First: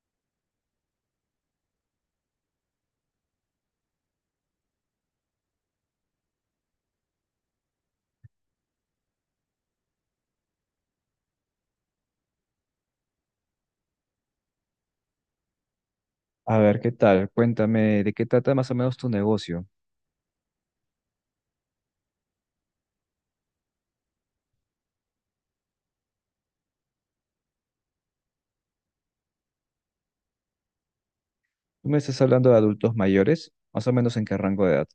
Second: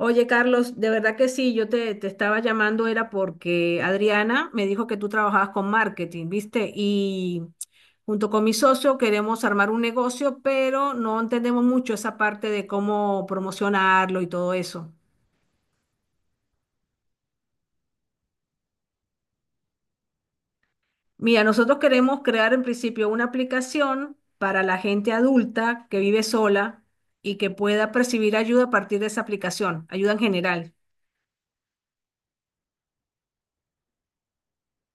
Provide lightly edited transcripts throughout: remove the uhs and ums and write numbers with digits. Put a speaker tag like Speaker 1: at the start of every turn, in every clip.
Speaker 1: Oye, Carlos, de verdad que sí, yo te estaba llamando, era porque Adriana me dijo que tú trabajabas con marketing, ¿viste? Y junto con mi socio queremos armar un negocio, pero no entendemos mucho esa parte de cómo promocionarlo y todo eso.
Speaker 2: A ver, ¿qué tal? Cuéntame, ¿de qué trata más o menos tu negocio?
Speaker 1: Mira, nosotros queremos crear en principio una aplicación para la gente adulta que vive sola y que pueda percibir ayuda a partir de esa aplicación, ayuda en general.
Speaker 2: Tú me estás hablando de adultos mayores, más o menos en qué rango de edad.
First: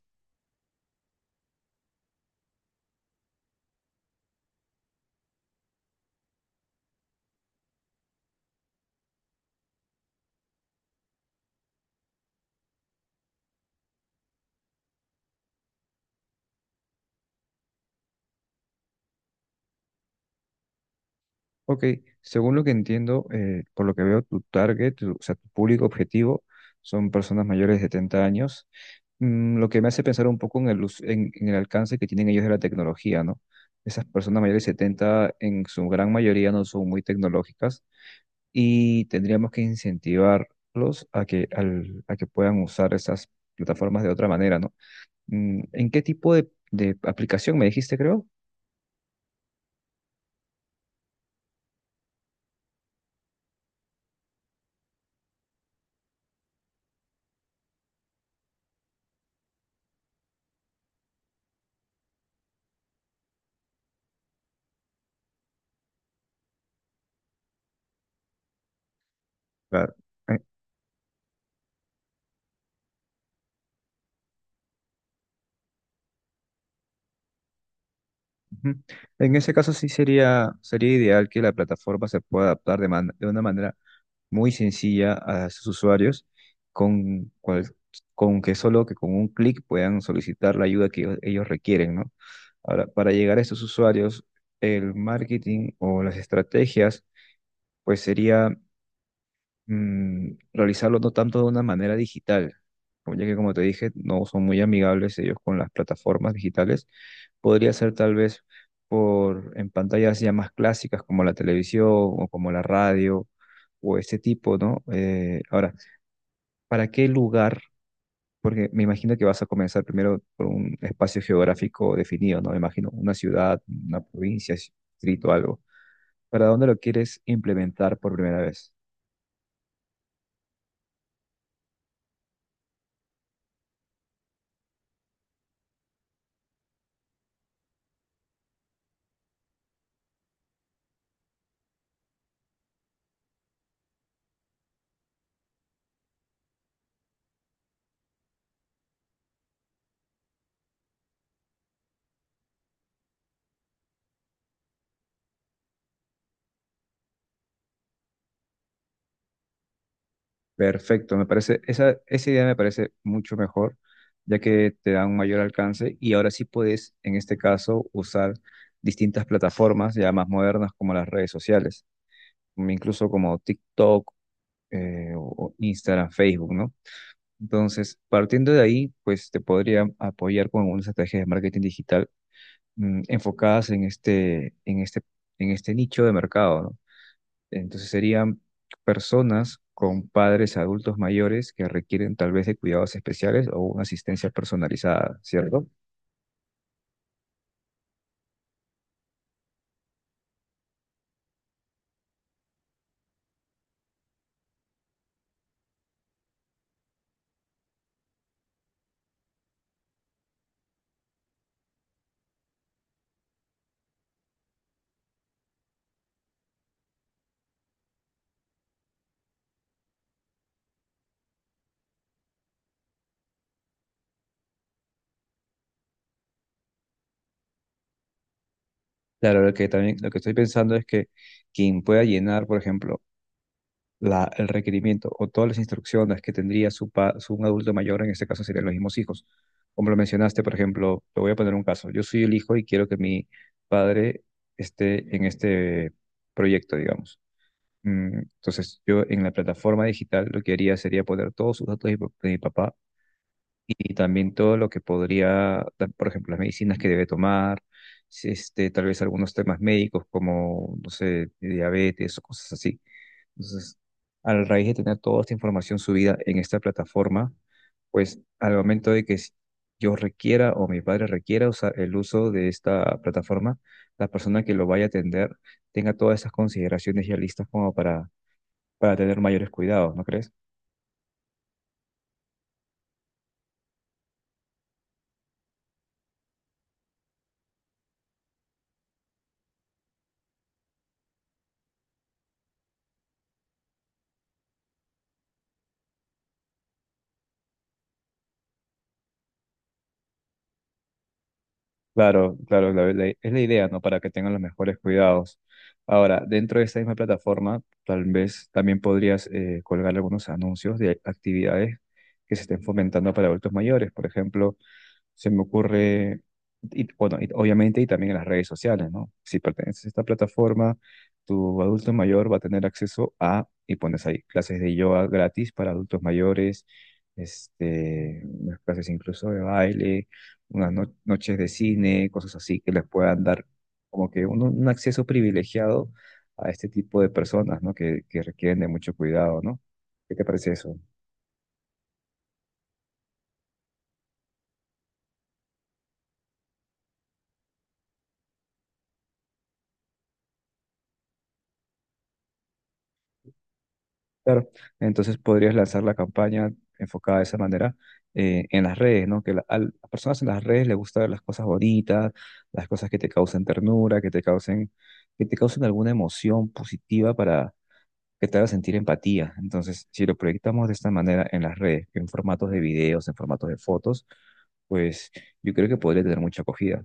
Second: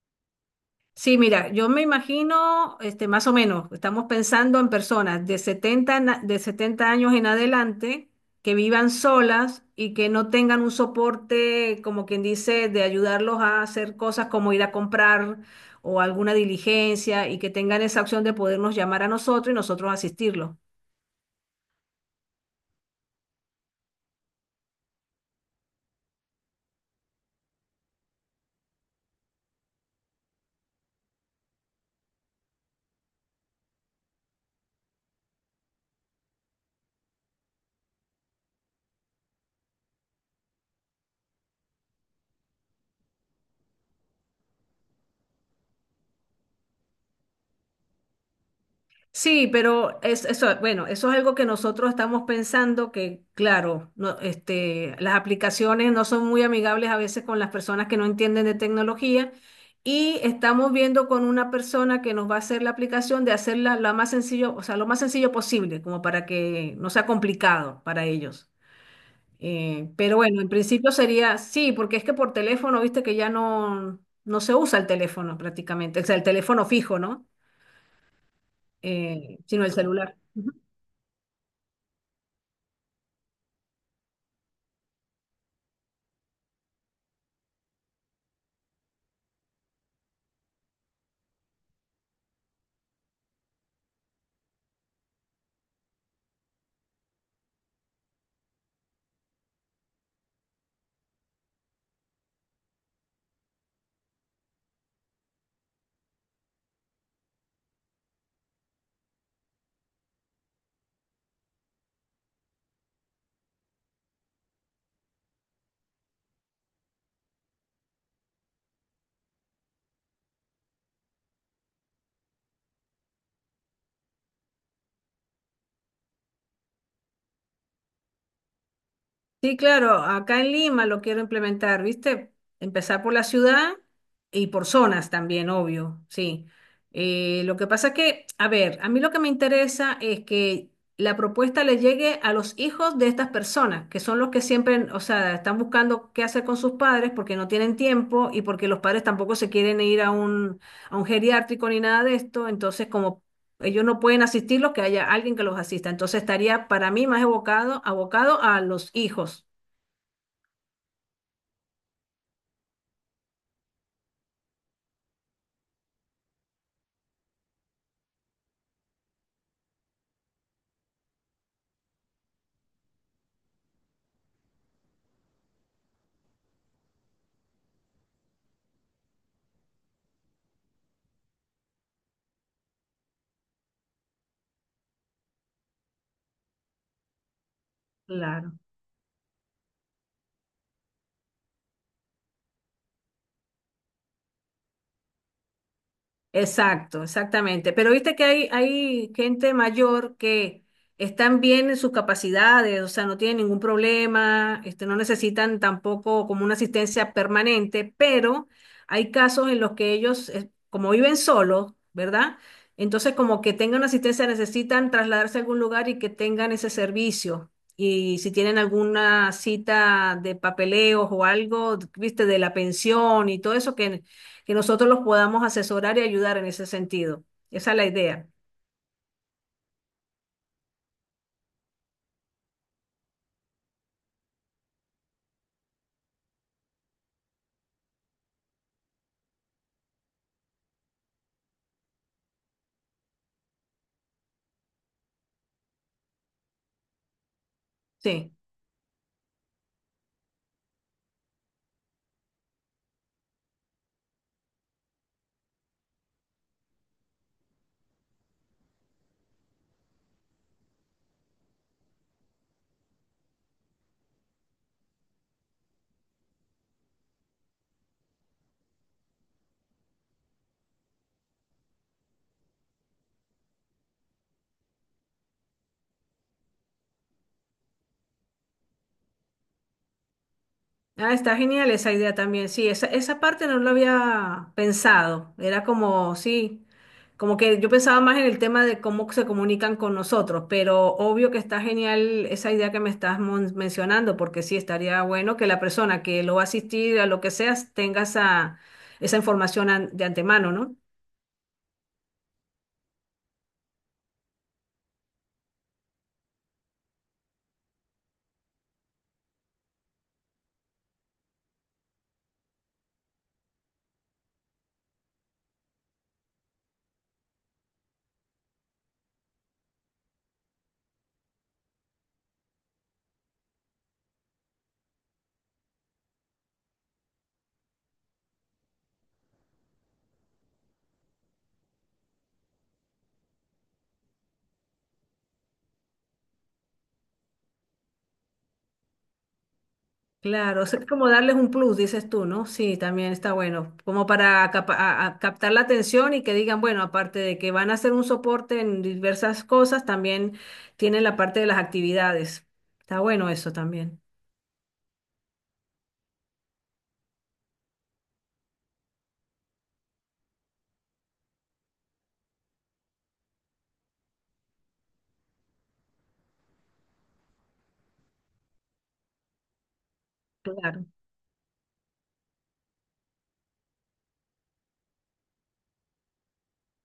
Speaker 1: Sí, mira, yo me imagino, este, más o menos, estamos pensando en personas de de 70 años en adelante que vivan solas y que no tengan un soporte, como quien dice, de ayudarlos a hacer cosas como ir a comprar o alguna diligencia y que tengan esa opción de podernos llamar a nosotros y nosotros asistirlos.
Speaker 2: Ok, según lo que entiendo, por lo que veo, tu target, o sea, tu público objetivo son personas mayores de 70 años. Lo que me hace pensar un poco en el, en el alcance que tienen ellos de la tecnología, ¿no? Esas personas mayores de 70 en su gran mayoría no son muy tecnológicas y tendríamos que incentivarlos a que, a que puedan usar esas plataformas de otra manera, ¿no? ¿En qué tipo de aplicación me dijiste, creo?
Speaker 1: Sí, pero es, eso, bueno, eso es algo que nosotros estamos pensando que, claro, no, este, las aplicaciones no son muy amigables a veces con las personas que no entienden de tecnología y estamos viendo con una persona que nos va a hacer la aplicación de hacerla lo más sencillo, o sea, lo más sencillo posible, como para que no sea complicado para ellos. Eh,
Speaker 2: Claro.
Speaker 1: pero
Speaker 2: Eh,
Speaker 1: bueno, en principio sería, sí, porque es que por teléfono, viste que ya no se usa el teléfono prácticamente, o sea, el teléfono fijo, ¿no?
Speaker 2: ujú. En
Speaker 1: Eh,
Speaker 2: ese
Speaker 1: sino el
Speaker 2: caso sí
Speaker 1: celular.
Speaker 2: sería, sería ideal que la plataforma se pueda adaptar de, de una manera muy sencilla a sus usuarios, con, cual- con que solo que con un clic puedan solicitar la ayuda que ellos requieren, ¿no? Ahora, para llegar a estos usuarios, el marketing o las estrategias, pues sería, realizarlo no tanto de una manera digital, ya que como te dije, no son muy amigables ellos con las plataformas digitales. Podría ser tal vez por en pantallas ya más clásicas como la televisión o como la radio o ese tipo, ¿no? Ahora, ¿para qué lugar? Porque me imagino que vas a comenzar primero por un espacio geográfico definido, ¿no? Me imagino una ciudad, una provincia, distrito, algo. ¿Para dónde lo quieres implementar por primera vez?
Speaker 1: Sí, claro, acá en Lima lo quiero implementar, ¿viste? Empezar por la ciudad y por zonas también, obvio, sí. Lo que pasa es que, a ver, a mí lo que me interesa es que la propuesta le llegue a los hijos de estas personas, que son los que siempre, o sea, están buscando qué hacer con sus padres porque no tienen tiempo y porque los padres tampoco se quieren ir a a un geriátrico ni nada de esto, entonces como ellos no pueden asistirlos, que haya alguien que los asista. Entonces estaría para mí más evocado, abocado a los hijos.
Speaker 2: Perfecto, me parece, esa idea me parece mucho mejor, ya que te da un mayor alcance y ahora sí puedes, en este caso, usar distintas plataformas ya más modernas como las redes sociales, incluso como TikTok, o Instagram, Facebook, ¿no? Entonces, partiendo de ahí, pues te podría apoyar con algunas estrategias de marketing digital, enfocadas en este nicho de mercado, ¿no? Entonces serían
Speaker 1: Claro.
Speaker 2: personas con padres adultos mayores que requieren tal vez de cuidados especiales o una asistencia personalizada, ¿cierto?
Speaker 1: Exacto, exactamente. Pero viste que hay gente mayor que están bien en sus capacidades, o sea, no tienen ningún problema, este, no necesitan tampoco como una asistencia permanente, pero hay casos en los que ellos, como viven solos, ¿verdad? Entonces, como que tengan una asistencia, necesitan trasladarse a algún lugar y que tengan ese servicio. Y si tienen alguna cita de papeleos o algo, viste, de la pensión y todo eso que nosotros los podamos asesorar y ayudar en ese sentido. Esa es la idea.
Speaker 2: Claro, lo que también lo que estoy pensando es que quien pueda llenar, por ejemplo, el requerimiento o todas las instrucciones que tendría su, su un adulto mayor, en este caso serían los mismos hijos. Como lo mencionaste, por ejemplo, te voy a poner un caso. Yo soy el hijo y quiero que mi padre esté en este proyecto, digamos.
Speaker 1: Sí.
Speaker 2: Entonces, yo en la plataforma digital lo que haría sería poner todos sus datos de mi papá y también todo lo que podría, por ejemplo, las medicinas que debe tomar, si, este, tal vez algunos temas médicos como, no sé, diabetes o cosas así. Entonces, a la raíz de tener toda esta información subida en esta plataforma, pues al momento de que yo requiera o mi padre requiera usar el uso de esta plataforma, la persona que lo vaya a atender tenga todas esas consideraciones ya listas como para tener mayores cuidados, ¿no crees?
Speaker 1: Ah, está genial esa idea también. Sí, esa parte no lo había pensado. Era como, sí, como que yo pensaba más en el tema de cómo se comunican con nosotros, pero obvio que está genial esa idea que me estás mencionando, porque sí, estaría bueno que la persona que lo va a asistir a lo que sea tenga esa información de antemano, ¿no?
Speaker 2: Claro, claro, es la idea, ¿no? Para que tengan los mejores cuidados. Ahora, dentro de esta misma plataforma, tal vez también podrías colgar algunos anuncios de actividades que se estén fomentando para adultos mayores. Por ejemplo, se me ocurre, y, bueno, y obviamente, y también en las redes sociales, ¿no? Si perteneces a esta plataforma, tu adulto mayor va a tener acceso a, y pones ahí, clases de yoga gratis para adultos mayores, este, unas clases incluso de baile, unas no- noches de cine, cosas así que les puedan dar como que un acceso privilegiado a este tipo de personas, ¿no? Que requieren de mucho cuidado, ¿no? ¿Qué te parece
Speaker 1: Claro, o
Speaker 2: eso?
Speaker 1: sea, es como darles un plus, dices tú, ¿no? Sí, también está bueno, como para a captar la atención y que digan, bueno, aparte de que van a hacer un soporte en diversas cosas, también tienen la parte de las actividades. Está bueno eso también.
Speaker 2: Claro, entonces podrías lanzar la campaña enfocada de esa manera en las redes, ¿no? Que a las personas en las redes les gusta ver las cosas bonitas, las cosas que te causen ternura, que te causen alguna emoción positiva para que te haga sentir empatía. Entonces, si lo proyectamos de
Speaker 1: Claro.
Speaker 2: esta manera en las redes, en formatos de videos, en formatos de fotos, pues yo creo que podría tener mucha acogida.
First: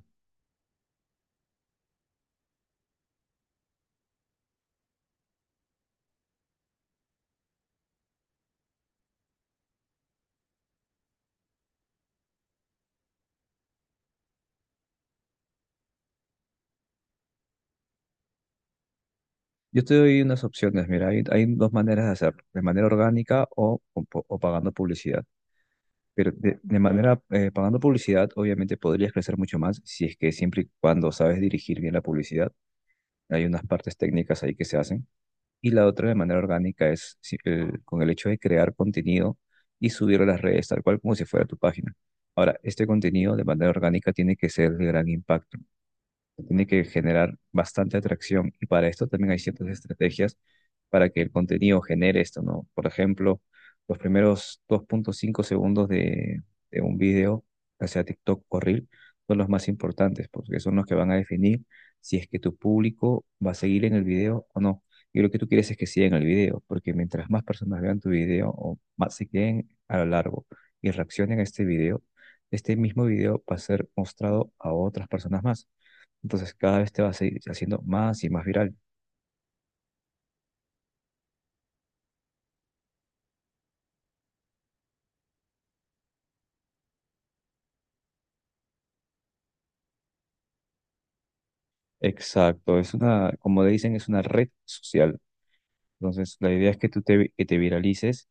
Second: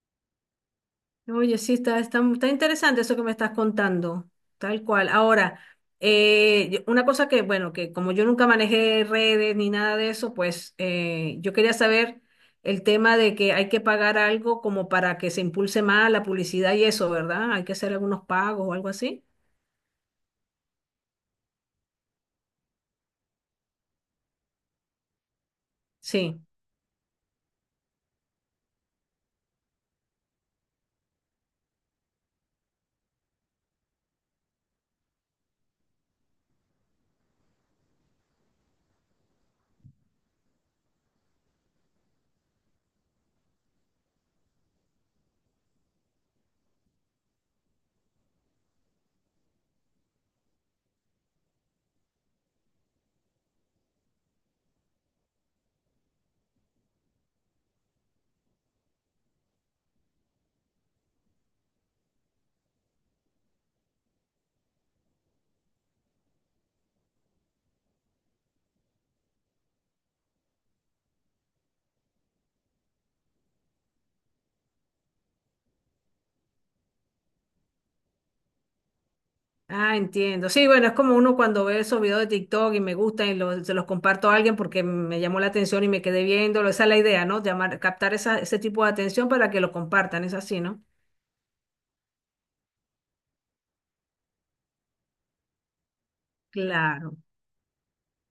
Speaker 1: Oye, sí, está interesante eso que me estás contando, tal cual. Ahora, una cosa que, bueno, que como yo nunca manejé redes ni nada de eso, pues yo quería saber el tema de que hay que pagar algo como para que se impulse más la publicidad y eso, ¿verdad? Hay que hacer algunos pagos o algo así.
Speaker 2: Yo te doy unas opciones, mira, hay dos maneras de hacerlo, de manera orgánica o pagando publicidad. Pero
Speaker 1: Sí.
Speaker 2: de manera, pagando publicidad, obviamente podrías crecer mucho más si es que siempre y cuando sabes dirigir bien la publicidad. Hay unas partes técnicas ahí que se hacen. Y la otra de manera orgánica es con el hecho de crear contenido y subirlo a las redes, tal cual como si fuera tu página. Ahora, este contenido de manera orgánica tiene que ser de gran impacto, se tiene que generar bastante atracción y para esto también hay ciertas estrategias para que el contenido genere esto, ¿no? Por ejemplo, los primeros 2.5 segundos de un video, ya sea TikTok o Reel, son los más importantes porque son los que van a definir si es que tu público va a seguir en el video o no. Y lo que tú quieres es que sigan el video, porque mientras más personas vean tu video o más se queden a lo largo y reaccionen a este video, este mismo video va a ser mostrado a otras personas más. Entonces cada vez te vas a ir haciendo más y más viral.
Speaker 1: Ah, entiendo. Sí, bueno, es como uno cuando ve esos videos de TikTok y me gustan y se los comparto a alguien porque me llamó la atención y me quedé viéndolo. Esa es la idea, ¿no? Llamar, captar ese tipo de atención para que lo compartan, es así, ¿no?
Speaker 2: Exacto, es una, como le dicen, es una red social. Entonces la idea es que tú
Speaker 1: Claro.
Speaker 2: que te viralices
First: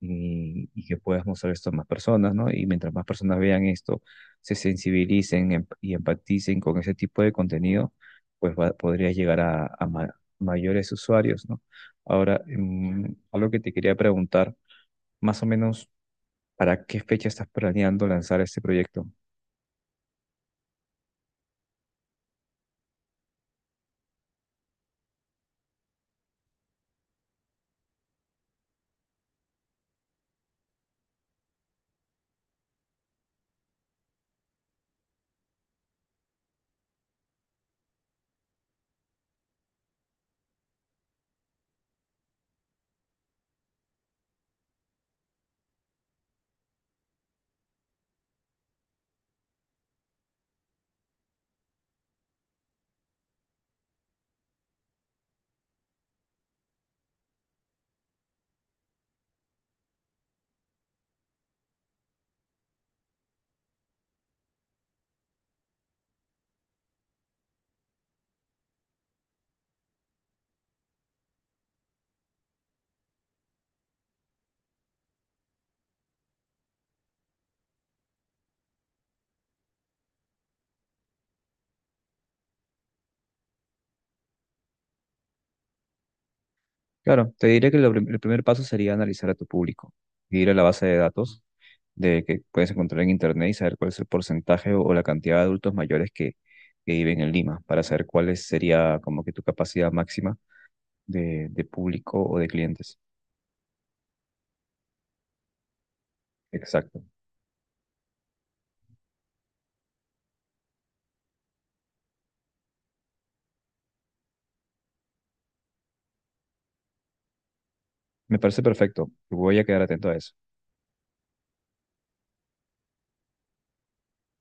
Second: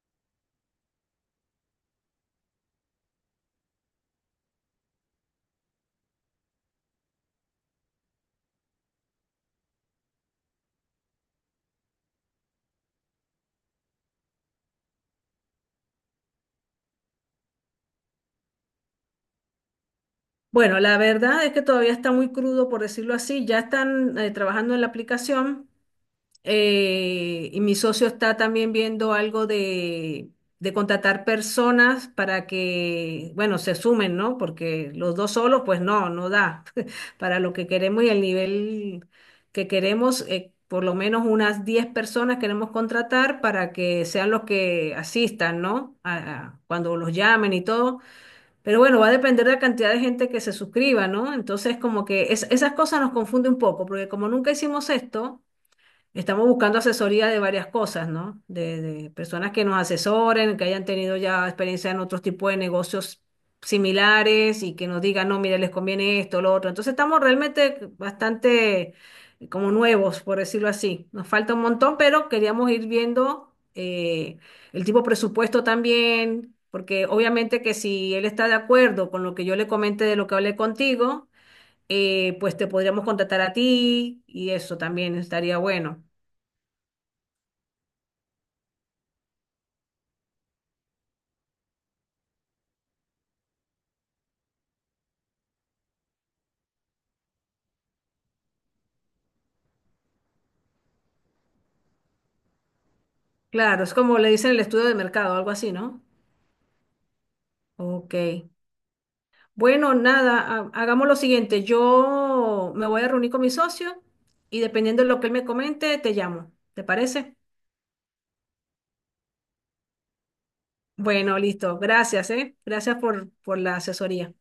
Speaker 2: y que puedas mostrar esto a más personas, ¿no? Y mientras más personas vean esto, se sensibilicen y empaticen con ese tipo de contenido, pues podrías llegar a, mayores usuarios, ¿no? Ahora, algo que te quería preguntar, más o menos, ¿para qué fecha estás planeando lanzar este proyecto?
Speaker 1: Bueno, la verdad es que todavía está muy crudo, por decirlo así. Ya están trabajando en la aplicación. Y mi socio está también viendo algo de contratar personas para que, bueno, se sumen, ¿no? Porque los dos solos, pues no da para lo que queremos y el nivel que queremos. Por lo menos unas 10 personas queremos contratar para que sean los que asistan, ¿no? Cuando los llamen y todo. Pero bueno, va a depender de la cantidad de gente que se suscriba, ¿no? Entonces, como que esas cosas nos confunde un poco, porque como nunca hicimos esto, estamos buscando asesoría de varias cosas, ¿no? De personas que nos asesoren, que hayan tenido ya experiencia en otros tipos de negocios similares y que nos digan, no, mira, les conviene esto, lo otro. Entonces estamos realmente bastante como nuevos, por decirlo así. Nos falta un montón, pero queríamos ir viendo el tipo de presupuesto también, porque obviamente que si él está de acuerdo con lo que yo le comenté de lo que hablé contigo, pues te podríamos contratar a ti y eso también estaría bueno.
Speaker 2: Claro, te diré que lo el primer paso sería analizar a tu público, ir a la base de datos de que puedes encontrar en internet y saber cuál es el porcentaje o la cantidad de adultos mayores que viven en Lima, para saber cuál sería como que tu capacidad máxima de público o de clientes.
Speaker 1: Claro, es como le dicen el estudio de mercado, algo así, ¿no?
Speaker 2: Exacto.
Speaker 1: Ok. Bueno, nada, hagamos lo siguiente. Yo me voy a reunir con mi socio y dependiendo de lo que él me comente, te llamo. ¿Te parece?
Speaker 2: Me parece perfecto. Voy a quedar atento a eso.
Speaker 1: Bueno, listo. Gracias, ¿eh? Gracias por la asesoría.